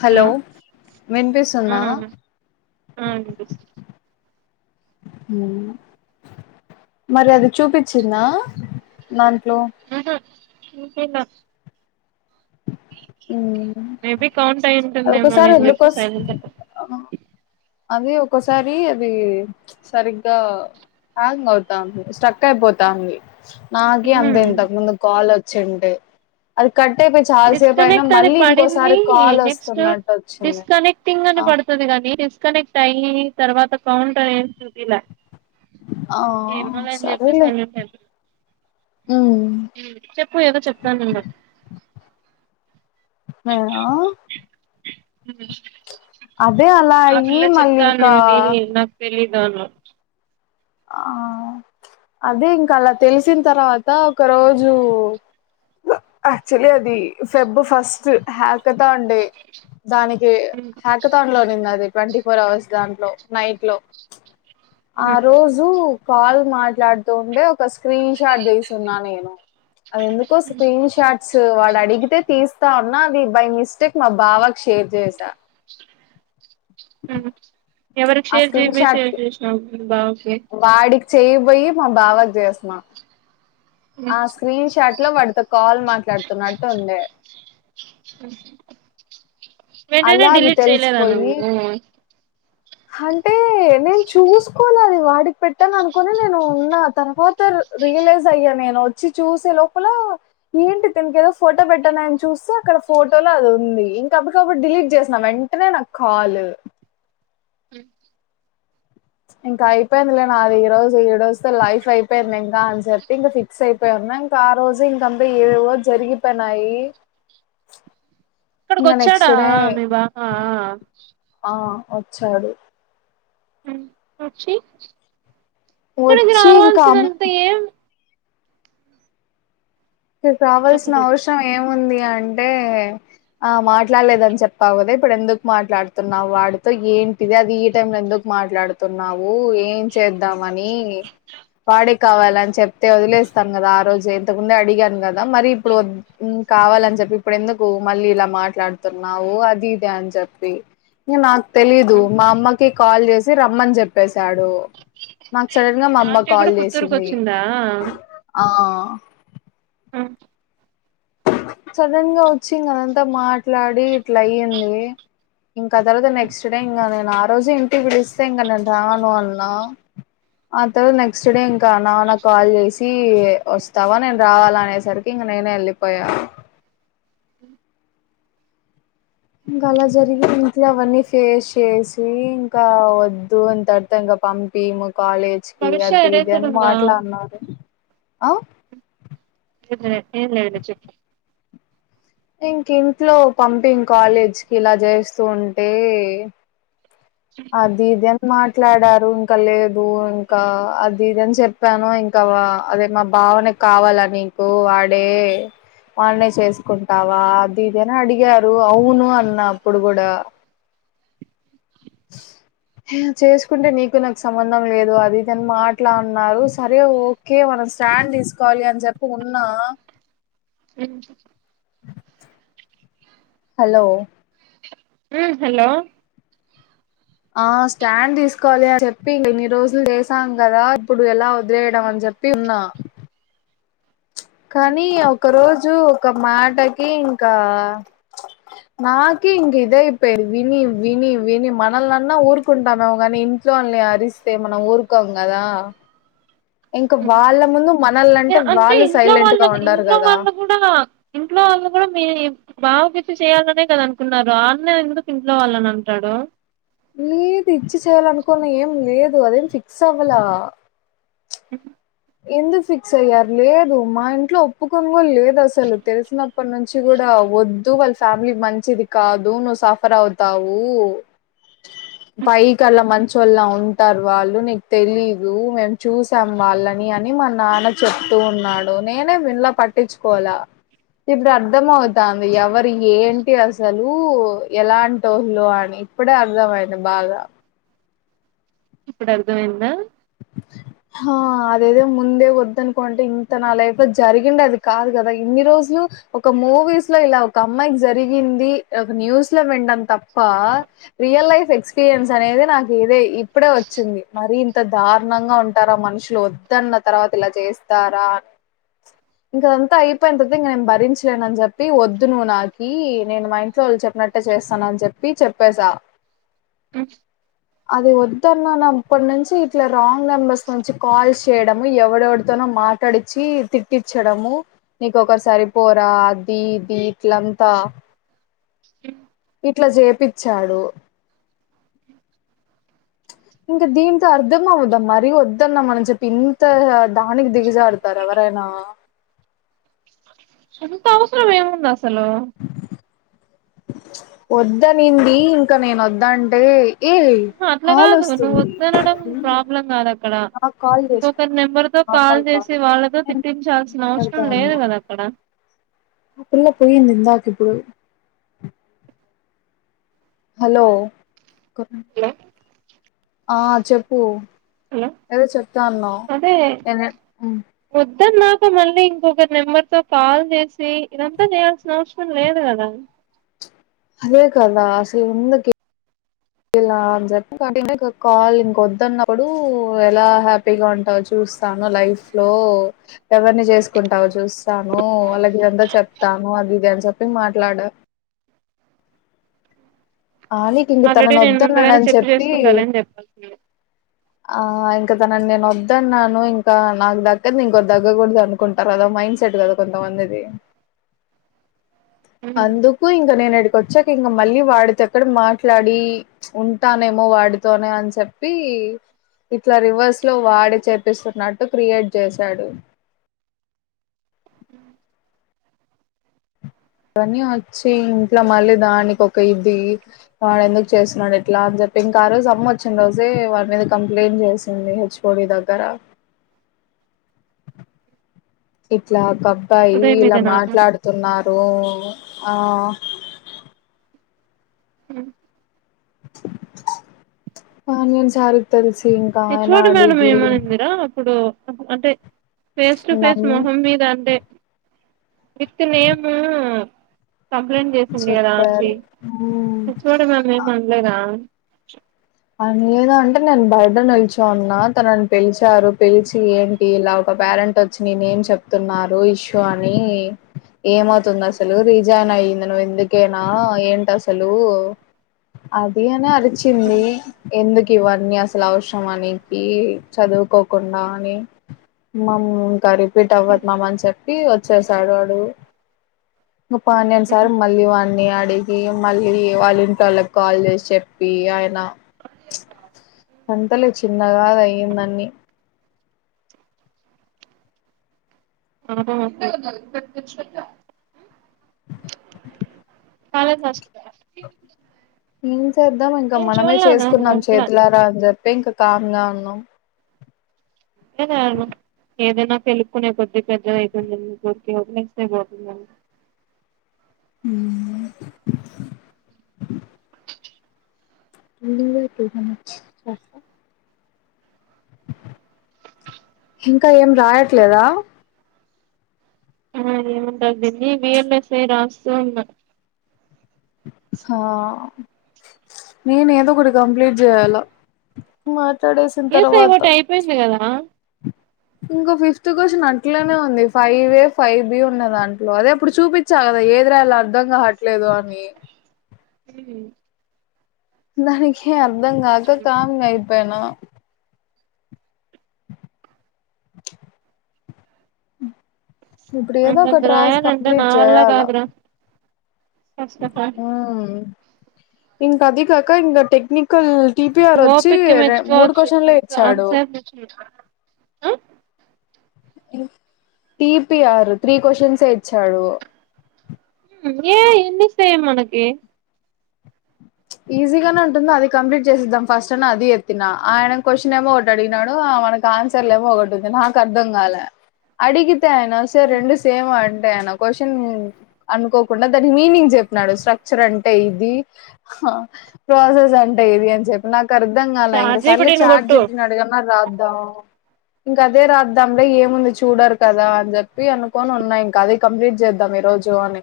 Hello ఆ వినిపిస్తుందా? ఆ వినిపిస్తుంది హ్మ్ మరి అది చూపించ్చిందా నా మ్ హు చూపిలా ఉమ్ మేబీ కౌంట్ అయి ఉంటుందేమో లే ఒక్కోసారి అని ఎందుకు చెప్పి ఒస్ సైలెంట్ అయిపోయా అది ఒక్కోసారి అది చ్ సరిగ్గా హాంగ్ అవుతాంది స్ట్రక్ అయిపోతాంది. నాకి హ్మ్ అంతేంతే ముందు కాల్ వచ్చింటే అది కట్ అయిపోయి చాలాసేపు అయినా డిస్కనెక్ట్ అని మళ్ళీ ఇంకోసారి పడింది కాల్ నెక్స్ట్ వస్తున్నట్టు వచ్చింది ఆ కాని డిస్కనెక్ట్ అయ్యి తర్వాత కౌంటర్ ఏ ఇలా ఆ ఎమోలే అని చెప్పి సరేలే సైలెంట్ అయి హ్మ్ చెప్పు ఏదో చెప్తానన్నావ్? నేనా అదే అలా ఆ అయ్యి పిల్ల మళ్ళీ చెప్తా ఇంకా అనింది నాకు తెలీదు డోంట్నో ఆ అదే ఇంకా అలా తెలిసిన తర్వాత ఒక రోజు ఆక్చువలి అది ఫెబ్ ఫస్ట్ హ్యాకతా అండి. దానికి హ్యాకతాన్ లోనింది అది ట్వంటీ ఫోర్ అవర్స్ దాంట్లో నైట్లో ఆ రోజు కాల్ మాట్లాడుతూ ఉంటే ఒక స్క్రీన్ షాట్ తీసున్నా నేను అది ఎందుకో స్క్రీన్ షాట్స్ వాడు అడిగితే తీస్తా అన్నా అది బై మిస్టేక్ మా బావకి షేర్ చేసా ఉమ్ ఎవరికి ఆ షేర్ స్క్రీన్ చేయబోయి షాట్ షేర్ చేసినావు మీ బావ కి వాడికి చేయ్యబోయి మా బావకి చేస్నా హ్మ్ ఆ స్క్రీన్ షాట్ లో వాడితో కాల్ మాట్లాడుతున్నట్టు ఉంది హ్మ్ వెంటనే అలా అది డిలీట్ చేయ్లేదా నువ్వు హంటే నేను చూసుకోలేదు వాడికి పెట్టాను అనుకోని నేను ఉన్న తర్వాత రియలైజ్ అయ్యా నేను వచ్చి చూసే లోపల ఏంటి తిన్కి ఏదో ఫోటో పెట్టానని చూస్సే అక్కడ ఫోటోలో అది ఉంది ఇంక అప్పటికప్పుడు డిలీట్ చేసిన వెంటనే నాకు కాల్ ఇంకా అయిపోయిందిలే నా అది ఈ రోజు ఈ రోజుతో లైఫ్ అయిపోయింది ఇంకా అని చెప్పి ఇంకా ఫిక్స్ అయిపోయా ఇంకా ఆ రోజే ఇంకంత ఏవేనో జరిగిపోయినాయి. ఇక్కడికి ఇంకా వచ్చాడా నెక్స్ట్ డే మీ బావా ఆ వచ్చాడు మ్ వచ్చి ఇక్కడికి వచ్చి ఇంకా అమ్మ రావాల్సినంత ఏం ఇక్కడికి చెప్పు రావాల్సిన చెప్పు అవసరం ఏముంది అంటే? ఆ మాట్లాడలేదని చెప్పావు కదా ఇప్పుడు ఎందుకు మాట్లాడుతున్నావు వాడితో ఏంటిది అది ఈ టైమ్ లో ఎందుకు మాట్లాడుతున్నావు ఏం చేద్దామని వాడే కావాలన్చెప్తే వదిలేస్తాం కదా ఆ రోజే ఇంతకు ముందే అడిగా కదా మరి ఇప్పుడు కావాలని చెప్పి ఇప్పుడు ఎందుకు మళ్ళీ ఇలా మాట్లాడుతున్నావు అది ఇది అని అన్ చెప్పి ఇంకా నాక్ తెలీదు మా అమ్మకి కాల్ చేసి రమ్మన్ చెప్పేశాడు నాకు సడన్ గా మా అమ్మ ఆంటీ కూడా కాల్ పుత్తూరుకి చేసింది వచ్చిందా ఆ ఉ సడన్ గా వచ్చి ఇంకా అదంతా మాట్లాడి ఇట్లయ్యింది ఇంకా తర్వాత నెక్స్ట్ డే ఇంకా నేను ఆ రోజు ఇంటికి పిలిస్తే ఇంకా నేను రాను అన్నా ఆ తర్వాత నెక్స్ట్ డే ఇంకా నాన్న కాల్ చేసి వస్తవా నేను రావాల అనేసరికి నేనే ఎల్లిపోయా ఇంకా అలా జరిగింది ఇంట్లో అవన్నీ ఫేస్ చేసి ఇంకా వద్దు అంత అర్థం కా పంపియ్ ము కాలేజ్ కి భవిష్య అది ఇది ఎరేజర్ అని ఉందా మాట్లాడ్నారు ఆ అట్లెం లేదులే చెప్పు ఇంక ఇంట్లో పంపియుం కాలేజ్కి ఇలా చేస్తూ ఉంటే అది ఇది అని మాట్ మాట్లాడారు ఇంకా లేదు ఇంకా అది ఇదని చెప్పాను ఇంకా అదే మా బావ ని కావాలా నీకు వాడే వాన్నే చేసుకుంటావా అది ఇదనిఅడిగారు అవును అన్న అప్పుడు గూడ చేసుకుంటే నీకు నాకు సంబంధం లేదు అది ఇదని మాట్లాడ్ నారు సరే ఓకే మన స్టాండ్ తీసుకోవాలి అని చెప్పి ఉన్నా హు హలో హుమ్ హలో ఆ స్టాండ్ తీసుకోవాలి అని చెప్పి ఇన్ని రోజులు చేసాం కదా ఇప్పుడు ఎలా వదిలేయడం అని చెప్ చెప్పి ఉన్నా కానీ ఒక రోజు ఒక మాటకి ఇంకా నాకే ఇంక ఇదయిపోయింది విని విని విని మనల్నన్న ఊరుకుంటనేమో గానీ ఇంట్లో వాలని అరిస్తే మనం ఊరుకోం గదా అ అంటే వాళ్ళు ఇంట్లో సైలెంట్ గా వాళ్ళది ఉండరు ఇంట్లో కదా వాళ్ళు గూడ ఇంట్లో వాల్ వాళ్ళు గుడా మీ బావ కిచ్చే కదా చేయ్యాలనుకున్నారు ఆ అన్న ఎందుకు ఇంట్లో వాళ్ళని అంటాడు లేదు ఇచ్చి చేయాలనుకున్న ఏం లేదు అదేం ఫిక్స్ అవ్వలా ఎందుకు ఫిక్స్ అయ్యారు లేదు మా ఇంట్లో ఒప్పు కోన్ గుడా లేదు అసలు తెలిసినప్పటి నుంచి గుడా వద్దు వాళ్ళ ఫ్యామిలీ మంచిది కాదు నువ్వు సఫర్ అవుతావు పైకి అలా మంచోల్ల ఉంటారు వాళ్ళు నీకు తెలీదు మేము చూసాం వాళ్ళని అని మా నాన్న చెప్తూ ఉన్నాడు నేనే విన్ల పట్టించుకోలా ఇప్పుడు అర్థం అవుతాంది ఎవరు ఏంటి అసలు ఎలాంటోలు అని ఇప్పుడే అర్ధం అయింది బాగా ఇప్పుడు అర్థం అయ్యిందా హా అదేదో ముందే వద్దనుకుంటే ఇంత నా లైఫ్ లో జరిగిండది కాదు కదా ఇన్ని రోజు ఒక మూవీస్ లో ఇలా ఒక అమ్మాయికి ఇలా జరిగింది ఒక న్యూస్ ల విండం తప్పా రియల్ లైఫ్ ఎక్స్పీరియన్స్ అనేది నాకు ఇదే ఇప్పుడే వచ్చింది మరీ ఇంత దారుణంగా ఉంటారా మనుషులు వద్దన్న తర్వాత ఇలా చేస్తారా ఇంక అదంతా అయిపోయిన తర్వాత ఇంక నేను భరించలేను అని చెప్పి వద్దు నువ్వు నాకి నేను మా ఇంట్లో వాళ్లు చెప్పినట్టే చేస్తానని చెప్పి చెప్పేసా అది వద్దన్నా నప్పటి నుంచి ఇట్లా రాంగ్ నెంబర్స్ నుంచి కాల్స్ చేయడము ఎవడెవడితోనో మాట్లాడిచి తిట్టిచడము నీకొకరు సరిపోరా అది ఇది ఇట్లంతా ఇట్లా జేపిచ్చాడు ఇంకా దీంతో అర్ధం అవుద్దాం మరీ వద్దన్న మనం చెప్పి ఇంత దానికి దిగజారుతారా ఎవరైనా ఇంత అవసరం ఏముంది అసలు వద్దనింది ఇంకా నేను వద్దు అంటే అహా అట్లా కాదు నువ్వు వద్దు అనడం ప్రాబ్లం కాదు అక్కడ నాకు కాల్ చేసినాడు ఇంకొకరి నెంబర్తో కాల్ చేసి వాళ్లతో నేను తిట్టించాల్సిన మాట్లాడతా అవసరం లేదు ఉన్నా కదా అక్కడ ఆ పిల్ల పోయింది ఇందాక ఇప్పుడు హలో హలో ఆ చెప్పు హలో ఏదో చెప్తా అన్నావు మ్ వద్దు అన్నాక మళ్లీ ఇంకొక నెంబర్ తో కాల్ చేసి ఇదంతా చేయాల్సిన అవసరం లేదు కదా అదే కదా అసలు ఎందుకు ఇ లా అని చెప్పి కంటిన్యూ ఇ కాల్ ఇంక వద్దన్నప్పుడు ఎలా హ్యాపీగా ఉంటావో చూ స్తాను లైఫ్ లో ఎవరిని చేసుకుంటావో చూస్తాను వాళ్లకు ఇదంతా చెప్తా ను అది ఇది అని చెప్పి మాట్లాడా ఆనికి ఇంక ఆల్రెడీ తనను నేను ముందుగానే వద్దున్నానని చెప్పి చేసుకుంటాలని చెప్పాల్సింది ఆ ఇంక తనని నేను వద్దున్నాను ఇంకా నాకు దక్కంది ఇంకోరి దక్కకూడదు అనుకుంటారు కదా మైండ్ సెట్ కదా కొంతమం దిది ఉమ్ అందుకు ఇంక నేను ఈడికి వచ్చాక ఇంక మళ్లీ వాడితో అక్కడ మాట్లాడి ఉంటానేమో వాడితోనే అని చెప్పి ఇట్లా రివర్స్ లో వాడే చేపిస్తున్నట్టు క్రియేట్ చేశాడు మ్ ఇవన్నీ వచ్చి ఇంట్ల మళ్లీ దానికి ఒక ఇది వాడెందుకు చేస్తున్నాడు ఇట్లా అని చెప్పి ఇంకా ఆ రోజు అమ్మ వచ్చిన రోజే వాని మీద కంప్లైంట్ చేసింది హెచ్ ఓ డి దగ్గర ఇట్లా ఒక అబ్బాయి ఉదయం ఇలా ఇదేనా మాట్లాడుతున్నారు ఆ మ్ పానీయన్ సార్ కి తెల్సి హెచ్ ఓ డి మేడం ఏమనింది రా అప్పుడు అంటే ఫేస్ టు ఫేస్ నన్ను మొహం మీద అంటే విత్ నేమ్ కంప్లైంట్ చేసింది కదా ఆంటీ చెప్పారు మ్మ్. హెచ్ ఓ డి మేడం ఏం అనలేదా అనలేద అంటే నేను బయట నిలిచున్న తనని పిలిచారు పిలిచి ఏంటి ఇలా ఒక పేరెంట్ వచ్చి ని నేమ్ చెప్తున్నారు ఇష్యూ అని ఏమవుతుంది అసలు రీజాయిన్ అయింది నువ్వు ఎందుకేనా ఏంటి అసలు అది అని అరిచింది ఎందుకు ఇవన్నీ అసలు అవసరమా నీకి చదువుకోకుండా అని మామ్ ఇంకా రిపీట్ అవ్వదు మామ్ అని చెప్పి వచ్చేసాడు వాడు పానీయన్ సార్ మళ్లీ వాన్నీ అడి గి మళ్లీ వాళ్ల ఇంటోళ్ల కి కాల్ చేసి చెప్పి ఆయన అంతలు చిన్నగాదయ్యిందన్ని [inaudible] చాల కష్ట ఏం చేద్దాం ఇంకా మనమే చూడలేదా అసలు చేసుకున్నాం చేతులారా అని చెప్పి ఇంకా కామ్గా ఉన్నాం [inaudible] ఏదైనా తెలుపుకునే కొది పెద్దది అవుతుందం గురికిలేస్తే పోతుందండి ఉమ్ [inaudible] ఇంకా ఏం రాయట్లేదా ఆ ఏను ఉంటగదీ విఎల్స రాస్తున్న ఆ నేను ఏదో ఒకటి కంప్లీట్ చేయాలా మరి తడి వేసిన ఈఎస్ఐ తర్వాత ఒకటి అయిపోయింది కదా ఇంకో ఫిఫ్త్ క్వశ్చన్ అట్లోనే ఉంది ఫైవ్ ఏ ఫైవ్ బి ఉన్న దాంట్లో అదే అప్పుడు చూపించా కదా ఏదిరాలా అర్థం కావట్లేదు అని హ దానికే అర్ధంగా కాక కామ్ అయిపోయిన ఉమ్ ఇప్పుడు ఏదో ఒక అంతంత రాసి రాయాలంటే కంప్లీట్ నా వల్ల చేయాలా కాదురా ఫస్ట్ ఆఫ్ ఆల్ హా ఇంకా అదికకా ఇం టెక్నిికల్ టిపిఆర్ వచ్చి ఓపిక్కి ర మూడు మెచ్చుకోవచ్చు క్వశ్చన్లే అంత ఇచ్చాడు అంతసేపు మెచ్చుకున్నా టీపిఆర్ త్రీ క్వశ్చన్సే ఇచ్చాడు ఏ ఎన్ని ఇస్తే మనకి ఈజీగానే ఉంటుో అది కంప్లీట్ చేసేద్దాం ఫస్ట్ అని అది ఎత్తిన ఆయన క్వశ్చన్ ఏమో ఒకటి అడిగినాడు మనకు ఆన్సర్లేమో ఒకటి ఉంది నాకు అర్థం కాల అడిగి అ అయినా సే రెండు సేమ్ అండి క్వశ్చన్ అనుకోకుండా దాని మీనింగ్ చెప్పినాడు స్ట్రక్చర్ అంటే ఇది ప్రాసెస్ అంటా ఇది అని చెప్పి నాకు అర్థంగాాల ఇంక చాట్ జిపిటిని చాట్ కొట్టు జిపిటిని అడుగాన్న రాద్దాం ఇంకా అదే రాద్దాంలే ఏముంది చూడరు కదా అని చెప్పి అనుకోొని ఉన్నాయి ఇంకా అద కంప్లీట్ చేద్దాం రోజువాన్ని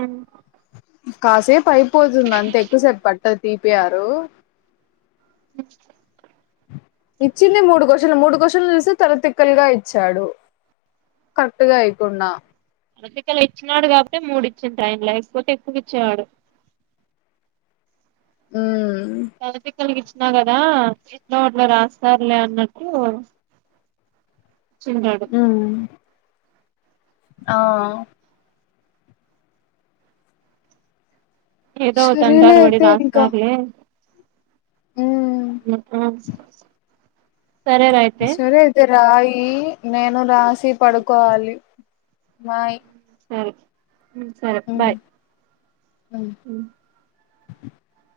అ కాసేపు అయిపోతుంది అంతే ఎక్కువసపు పట్టారు తీపియారు [inaudible] ఇచ్చింది మూడు క్వశ్చన్లు మూడు క్వశ్చన్లు చూస్తే తలతిక్కలుగా ఇచ్చాడు కరెక్ట్ గా ఇయ్యకుండా అసికలా ఇచ్చినాడు కాబట్టి మూడు ఇచ్చింది టైన్లో ఎకపోతే ఎక్కువకి ఇచ్చేవాడు ఉమ్ తల తిక్కలకిచ్చి ఇచ్చిన కదా ఎట్లా కట్ల రాస్తారులే అన్నట్టు ఇచ్చింటాడు ఉమ్ ఆ ఏదో ఒక సరేలే తంటాను బడి అయితే ఇంకా రాస్తలే ఉమ్ సరేరా అయితే సరే అయితే రాయి నేను రాసి పడుకోవాలి మాయి సరే మ్మ్ సరే బాయ్ ఉమ్ [inaudible]